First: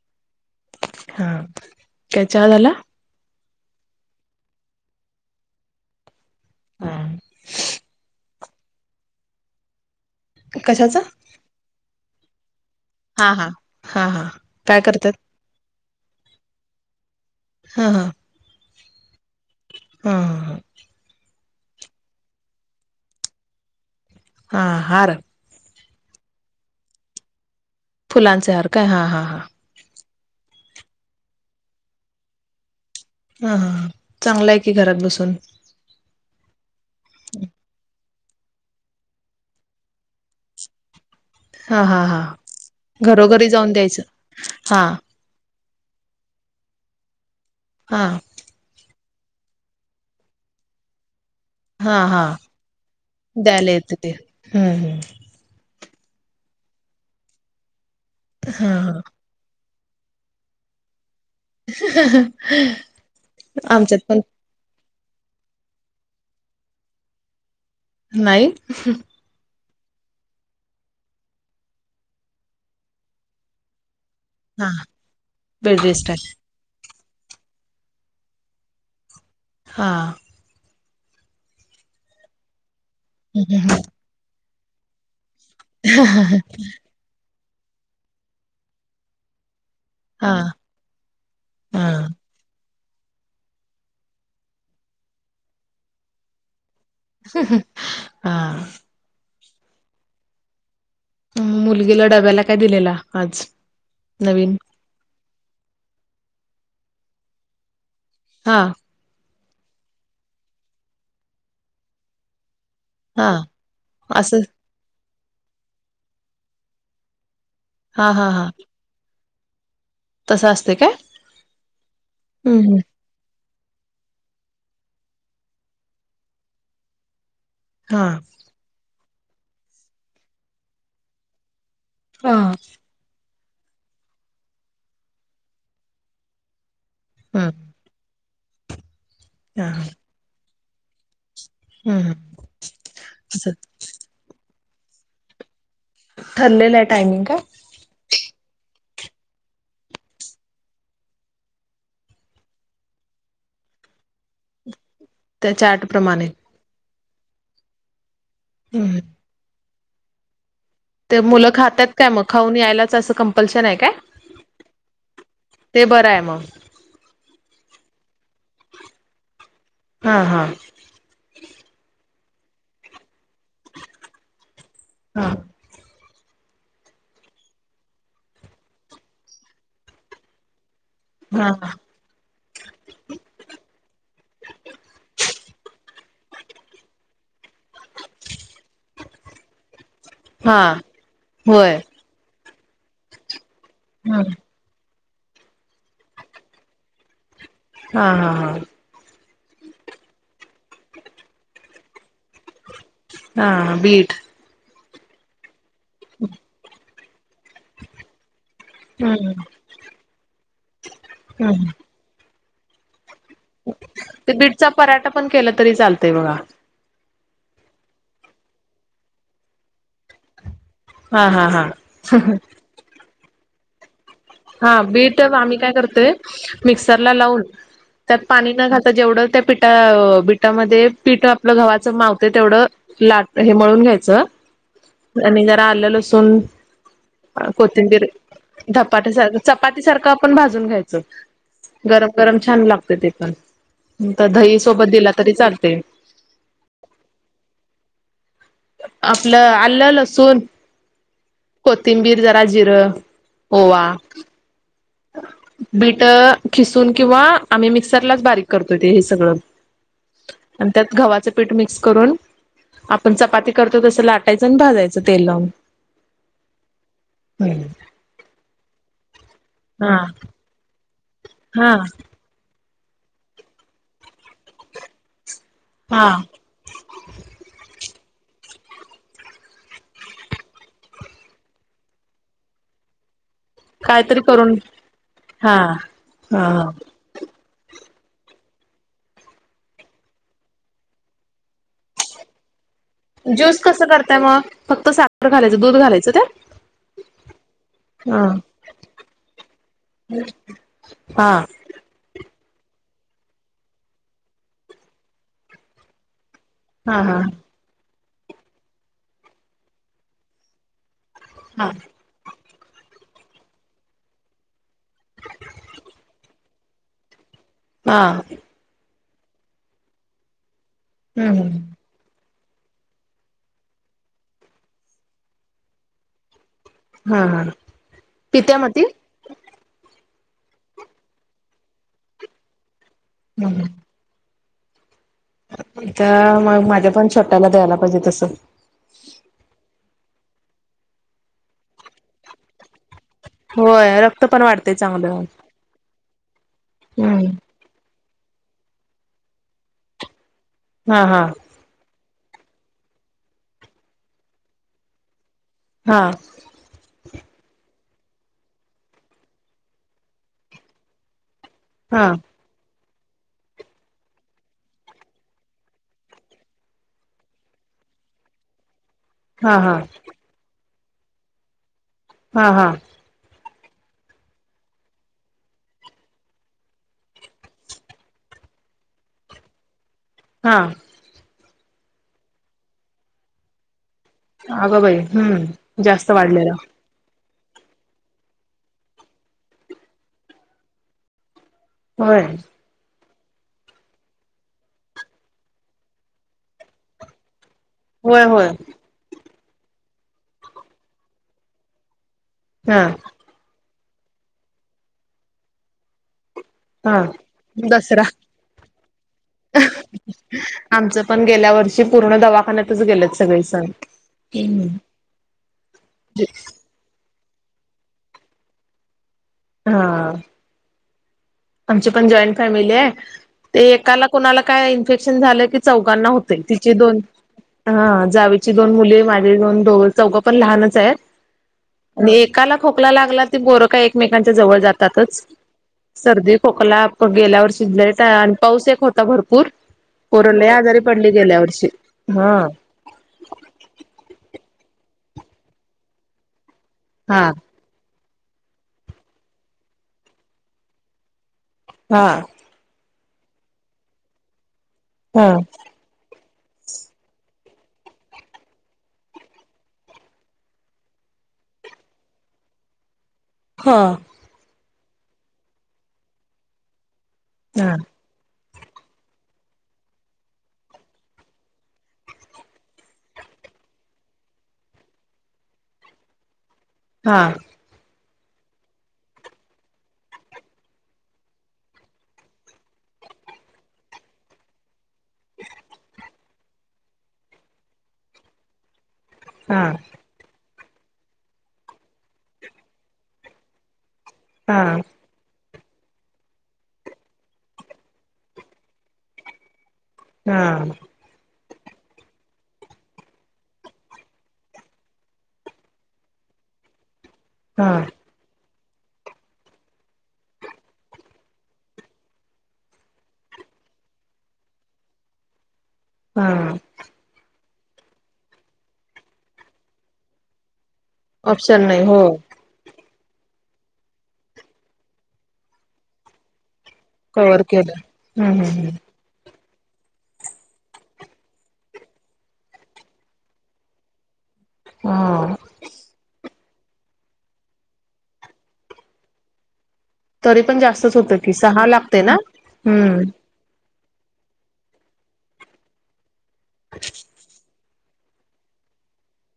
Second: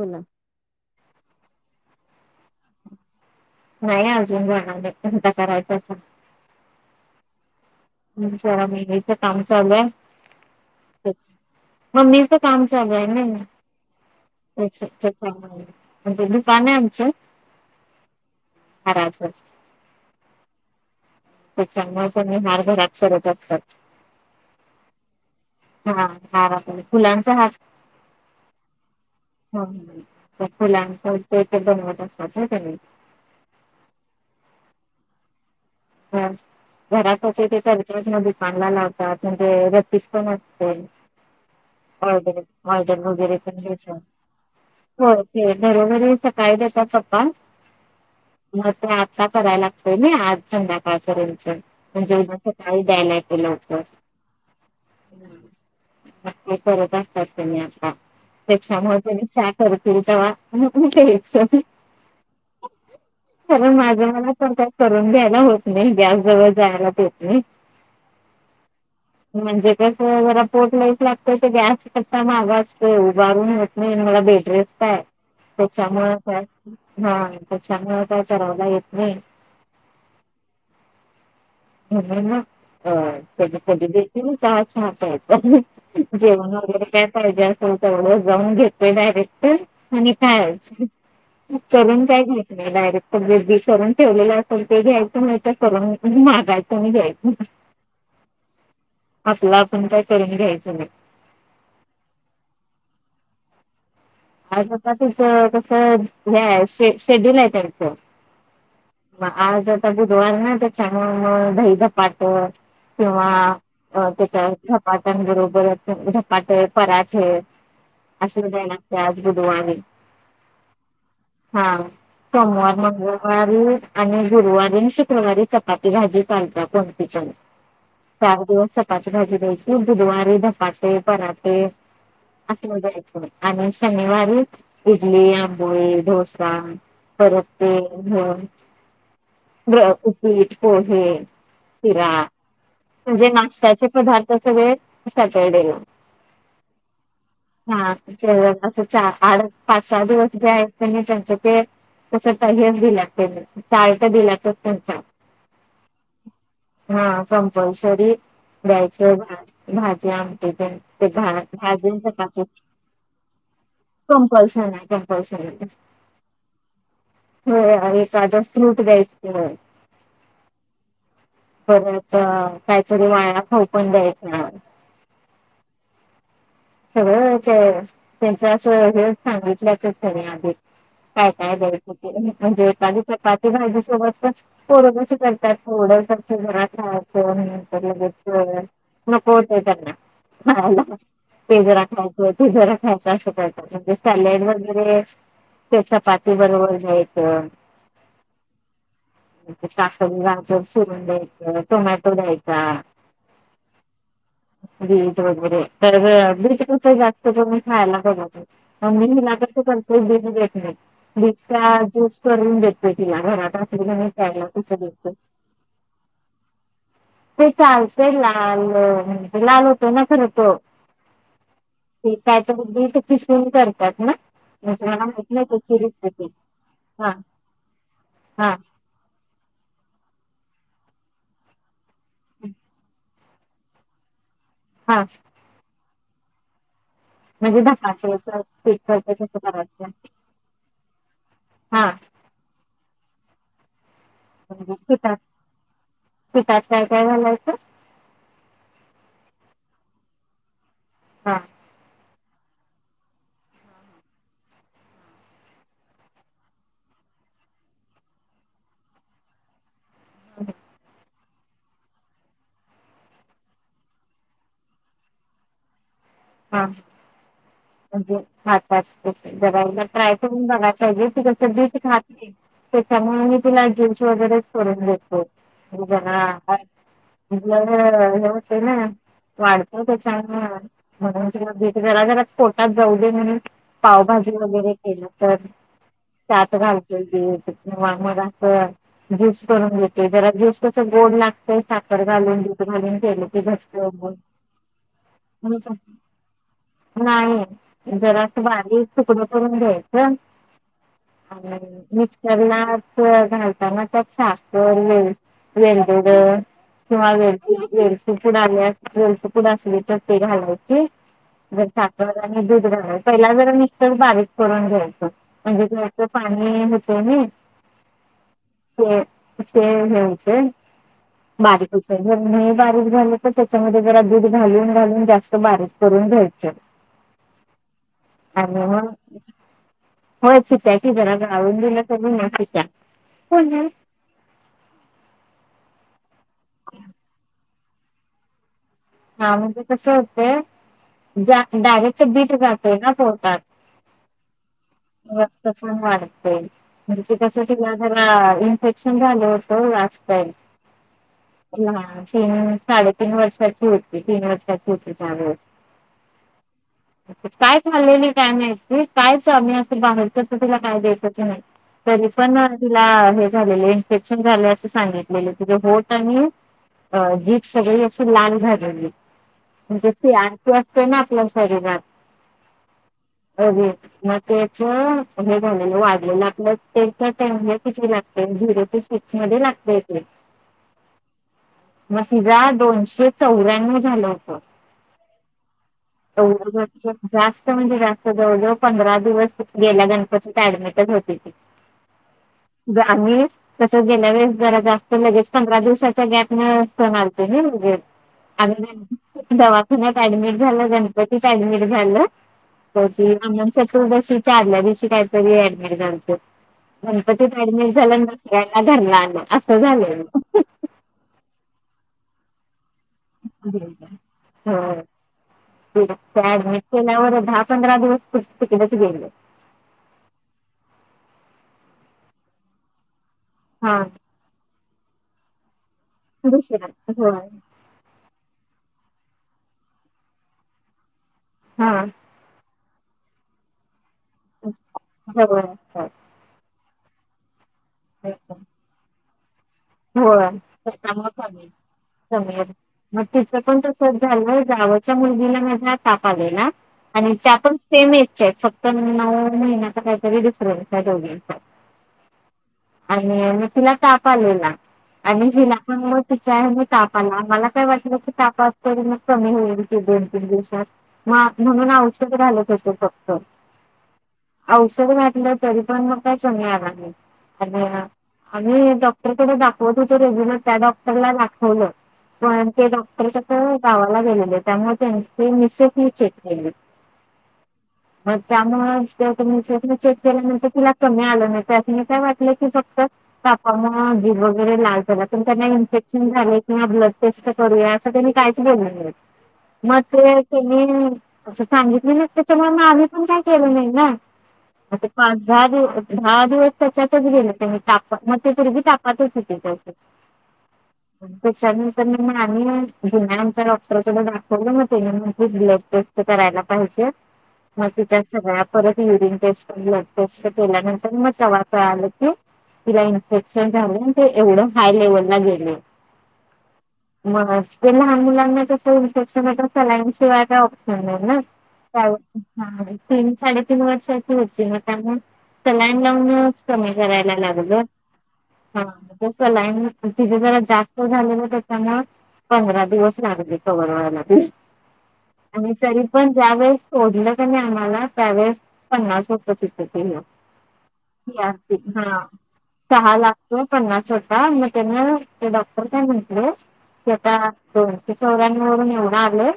हो ना हा चहा झाला? नाही अजून झाला [unintelligible] हा [unintelligible] या्याचं काम चालूय कशाच? [unintelligible] काम चालू आहे ना हा हा त्याच काय करतात? आहे. म्हणजे दुकान आहे आमचं हा हा हाराच हा हा [unintelligible] चा नि हार घरात करत असतात. हा हार हा हार आपण फुलांचा हार. फुलांचे हर काय हा हा हा फुलां ते तर बनवत असतात त्यां [unintelligible] हा हा चांगलाय की घरात बसून हा घरा क तेच न [unintelligible] पांला लावतात म्हणजे व्यतीच पण असते हा [unintelligible] हा हा वैदन मैदान वगैरे घरोघरी पण जाऊन घ्याच्या द्यायचं हा हो ते [unintelligible] घरोघरी सकाळी देतात पप्पा हा मग ते आता कराय लागतय नाही आज संध्याकाळपर्यंत हा म्हणजे हा उदस काही द्यायला ते द्यायला लवक येतं ते हम्म हम्म ते करत असतात तुम्ही आता हा हा त्याच्यामध्ये कर तवा कार आमच्यात माझं पण मलाचत करून द्यायला होत नाही गॅस जवळ जायला देत नाही नाही जस जरा पोटयच लागत गॅस मगा असत उभारून नाही बेडरेस हा का आहे बेड रेस्ट त्याच्यामुळेच आहे हा तर छानता चरावला येत नाही हा म्हण अ क हम्म हम्म दे का छहा जेवण वगैरे काय पाहिजे असेल तेवढं जाऊन घेतोय डायरेक्ट आणि हा काय हा करून काय घ डरी करून ठेवले असेल ते घ्यायच मा करून मागायचं आणि घ्यायचं. हा आपला आपण काय करून घ्यायचं नाही मुलगीला डब्याला काय दिलेला आज नवीन आ तुचं कसं हे शेड्यूल आहे त्यांचं हा आजता बुधवार ना ते छान दही पाटो हा किंवा असं त्याच्या झपाट्यांबरोबरच झपाटे पराचेे हा हा हा गुधव तसं असते काय? हा हम्म सोमवार हम्म म ग ू आणि गुरुवारी आणि शुक्रवारी चपाती भाजी चालतात पणतीच्या हा. चार दिवस चपटी भाजी द्यायची बुधवारी झधपाटे पराटे हा. असं मजा य आणि शनिवारी इडली आंबोळी डोसा हम्म परतते घे हा ब उपीट पोहे हम्म शिरा हम्म म्हणजे असं. नाशत्याचे पदार्थ सगळे सचडेला ठरलेलं आहे टायमिंग का? हा आड पाच सहा दिवस जे आहेत त्यांनी त्यांच केअर तस तर दिला त्यांनी चाळता दिलात त्यांचा त्या चारटप्रमाणे हा कंपल्सरी हम्म द्यायचं भाज्या ते मुलं खातात काय भाजच मग काप खाऊन यायलाच असं कंपल्शन आहे काय? कमपलशरी नाही कमपलश ते बरं आहे मग हो साझं फ्रूट द्यायचं हा हा तर काहीतरी वाळा खाऊ पण जायच ना हा सगळं त्यांच्या अस हेच सांगितलंत त्यानी आधी काय हा काय द म्हणजे एखादी चपाती भाजी सोबत पणोग करतात थोड भरा ख लेच नको होते हा त्यांना [unintelligible] ते होय. जरा खायच ते जरा खायचा असं करतात म्हणजे हा. सॅलेड वगैरे त्या चपाती बरोबर घ्यायचं हा हा हा. काकडी, गाजर चिरून द्यायचं टोमॅटो द्यायचा. हा बीट. बीट वगैरे तर बीट कस जात? मी खायला बघतो मी हम्म. हिला कस करतोय बीट देत नाई हम्म बीटव्हा जूस करून देत तिला घरात आपला ते त्यायला बीटचा तस पराठा द पण केला तरी चालतय बघा [unintelligible] ते चालतंय लाल म्हण लाल होतोय ना खरं तो हा हा ते हा. काय तर तर किसून करतात ना? हा म्हणजे मला बीट माहित नाही आम्ही काय त्याची करतोय रेसिपी हा मिक्सरला लावून त्यात पाणी हा न घालता जेवढं त्या पिटा मध्ये पिठ आपलं गवा्हाचं मावते तेवढं लाट हे मळून घ्यायचं हा आणि जरा आलं असून म्हणजे ज [unintelligible] धपाट्या चपाती सारखं आपण भाजून घ्यायचं, हा गरम गरम छान लागत ते पण तर दही म्हणजे सोबत दिला पिठात तरी चालतय पिठात काय काय घालायचं आपलं आलंलसून हा कोथिंबीर जरा जिरं, होवा बीट खिसून किंवा आम्ही मिक्सरलाच बारीक करतो ते हे सगळं आणि त्यात गवाच, पीठ मिक्स करून आपण चपाती करतो, तसं लाटायचं आणि भाजायचं तेल लावून हा हम्म. म्हणजे हच जगयला हा ट्राय [unintelligible] करून बघा अग ती कसं हा बीट खात नाय, त्याच्यामुळे मी तीला ज्यू्स वगैरेच करन देतो ह हा ह अ हे होते ना वाढतय का चांग [unintelligible] म्हणून बिट जरा जरा पोटात जाऊ दे म्हणून कायतरी पावभाजी करून वगैरे केला तर हा हा त्यात घालतोय बिट मग ज्यूस करून घेते जरा ज्यूस कस गोड लागतय साखर घालून घालून केलं की ज्यूस घट्ट कसं होतं. करताय मग फक्त साखर घालायचं दूध घालायचं का? नाही जरा असं बारीक तूकडं करून घ्यायचं हा हम्. ला घालताना त्यात साखर, वेलदोडे हा किंवा हा वे वेलची पूड आणि वेलची पुड असली तर ती घालायची जर हा साखर आणि दूध घालायचं पहिला जरा मिश्रण बारीक करून घ्यायचं म्हणजे पाणी होत ना हा. स ह हम्म बारीक [unintelligible] नी बारीक झालं, तर त्याच्यामध्ये जरा दूध घालून घालून जास्त बारीक करून घ्यायचे हा हा पित्या म ती? मग होय पित्याकी जराजरा गाळून दिलं कि नाही पित्या ता मग माझ्या पण छोट्याला द्यायला पाहिजे तस हा म्हणजे कस होते डायरेक्ट बीट जाते न तो होय रक्त पण वाढतय चांगलं. वा म्हणे ते क हम्म [unintelligible] हा इन्फेक्शन झालं होतं लास्ट टाइम हा हा तीन साडेतीन वर्षाची होती, तीन वर्षाची होती त्यावेळेस हा. काय खाल्ले नाही काय नाही काय प्रॉब्लम असं बाहेरच तर तिला काय द्यायच नाही हा तरीपण हे झाले इन्फेक्शन झाले अस सांगितले तुे होत आणि अ जीप सगळी असशी लाल झालती हा हा म्हणज ती आणखी असते ना आपल्या शरीरात हा हा अग मग त्याच हे झालेलं वाढलेलं आपलं तेच्या हे लागते झिरो ते सिक्स मध्ये लागतय ते हा मग तिझे दोनशे चौऱ्यानव्ह झाले अगं बाई हम्म जास्त वाढलेलं जास्त म्हणजे, जास्त जवळ-जवळ पंधरा दिवस, गेल्या गणपतीत ऍडमिटच होती ती होय ग [inaudible] तस गेल्या वेळेस जरा जास्त लगेच पंधरा दिवसाच्या अंतरा ने सण आले होते होय- होय दवाखान्यात ऍडमिट झालं गणपतीत ऍडमिट झालं हा तर तू जशी चावथ्या दिवशी काहीतरी ऍडमीट हा गणपती ऍडमिट झाला दसरा दुसऱयाला घरी आणला, असं झालं ना आमचं पण गेल्या वर्षी पूर्ण दवाखाण्यात हो ते त्या ऍडमिट केल्या वर दहा मिनिट पंधरा दिवस पुढ तिकिटचे गेले हा आमची पण एकत्र कुटुंब आहे, आहे ते हा एकाला कोणाला काय संसर्ग झालं की चौघाना होतो दुसऱ्या तिचे दोन होय मुले, जावेची दोन मुली चोघे ही लहान आहेत, हा एकाला खोकला लागला की एकमेकांच्या जवळ जातातच जवळ असतात. सर्दी खोकला गेल्यावर शिजले आणि पाऊस येत होता भरपूर हो पोरं लय आजारी पडली गेल्या त्यामुळे वर्षी हा समिर मग तिचं पण तसच झालं जावंच मुलगीला माझ्या ताप आलेला हा आणित्या पण सेम वयाच्या फक्त नऊ महिन्याचा काहीतरी फरक आहे दोघीनच्या त हा आणि म तिला ताप आलेला हा आणि हिला पण मग त्या मुळे तापला आहे, मला काय वाटलं की ताप मग कमी होईल की दोन तीन दिवसात म्हणून औषध देतं होते फक्त हा औषध दिले तरी पण मग काय फरक पडला नाही हा आणि आम्ही डॉक्टरांन कडे दाखवत होतो रेग्युलर त्या डॉक्टरला दाखवलं पण ते डॉक्टरच गावाला गेलेले त्यामुळे त्यांची मिसेस त्यांनी चेक केले हा मग त्यामुळे चेक केल्यानंतर तिला कमी आलं नाही असं मी काय वाटलं की फक्त तापा मुळे व लाल झाला त त्यांना इन्फेक्शन झाले किंवा ब्लड टेस्ट करूया असं त्यांनी काहीच केले नाही हा मग ते मी असं सांगितलं ना त्याच्यामुळे मग आम्ही पण काय केलं नाही ना हा पाच दहा दिवसात दहा दिवस त्याच्यातच गेले, त्या तापात मग ती मुलगी तापातच होती हा त्यानंतर मग आम्ही जुन्या आमच्या डॉक्टरकडे दाखवलं मग ब्लड टेस्ट करायलासांगितल्या हा त्यांनी पाहिजेत परत युरिन टेस्ट, ब्लड टेस्ट, केल्यानंतर मग तेव्हा समजले की तिला संसर्ग झाला आहे ते एवढं हाय लेवलला गेले हा मग लहान मुलांना तसं इंसेप्शन सलाईन शिवाय काय ह ना ऑप्शन नाही हो हा तीन साडेतीन वर्ष अशी होतील मग त्यामुळे सलाईन लावूनच कमी करायला कव्हर लागल केलं हम्म हा हम्म हम्म तो सलाईन तिथे जरा जास्त झाले ना त्या मुळे पंधरा दिवस लागले कवर व्हायला हा आम्ही तरी पण ज्या वेळेस सोडलं कनी आम्हाला त्यावेळेस पन्नास [unintelligible] तरी पण जास्तच होतं हा की सहा हा लागते ना सहा हम्म लाख. पन्नास होता मग तेन ते डॉक्टर का म्हटले की आता दोनशे चौऱ्यानऊ वरून येवढ आले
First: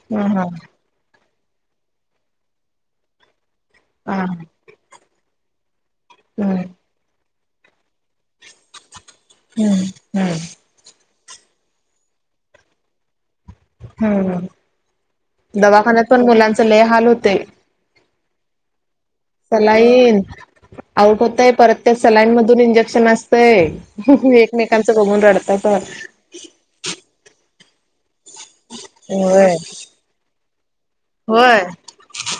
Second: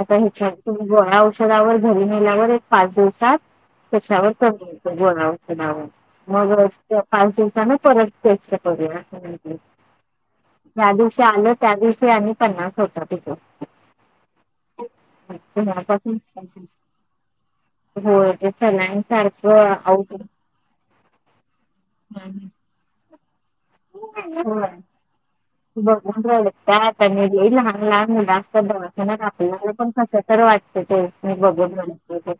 आता ह हेच्यातुन गोळ्या औषध धावर घरी नेल्यावर एक पाच दिवसात हा त्याच्यावर हम्म कमी येतय गोळ्या औषदावर मग अ हे पाच दिवसान परत तेच की बगुया हम्म त्या दिवशी ते आल त्या दिवशी आणि पन्नास होता तिथ हम्म दवाखान्यात तेव्हापासून पण मुलांच लय हाल होतयं. होय ते सलाईन सारखं सलाईन औषध आउट हुतय परत त्या सलाईन मदुन इंजेक्शन अस तय एकमेकांचं बगुन रडतायत. बगुन रडतायेत आणि लई लहान लहान मुल जास्त रडताना पण होय आपल्याला पण कस तर वाटतय तेस्नि होय बघून रडतान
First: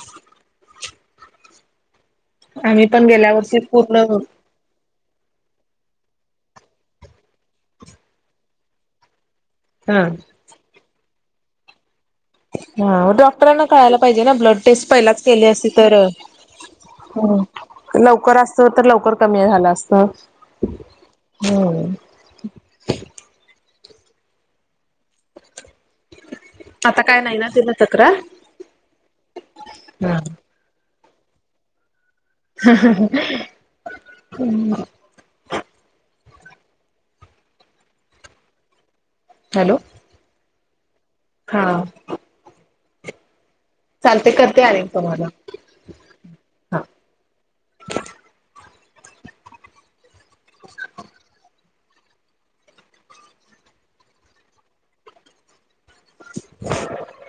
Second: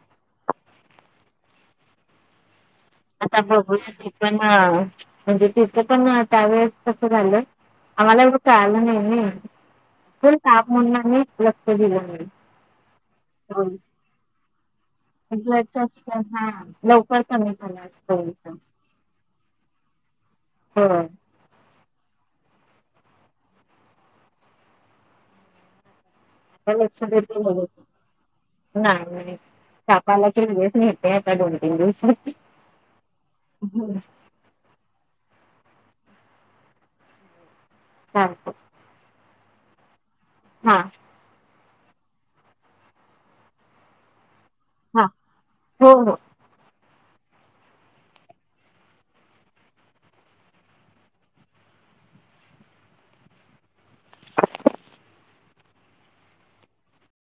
आम्ही पण गेल्या आता वर्षी बघू श पूर्ण पण ह. म्हणजे तिथं पण त्यावेेळेस तस झालं आमाला एवढं कळालं नई नई हा पण ताप हाय म्हणून मी लक्ष दिलं नई. हा डॉक्टरांना कळायला पाहिजे ना ब्लड टेस्ट पहिलाच केली ब्लड असते तर अ टेस्ट हा लवकर ह कमी झाला असता लवकर असतो होय तर लवकर कमी झालं असतं हम्म. आता लक्ष काय देत नाही ना तिला तक्रार? नाहीत ताप आला तर नेत नाइत ते आता दोन तीन दिवस [unintelligible] हा. हॅलो. हा. हा. चालतय करते आणि हा तुम्हाला हो हो. हा. [inaudible] [inaudible]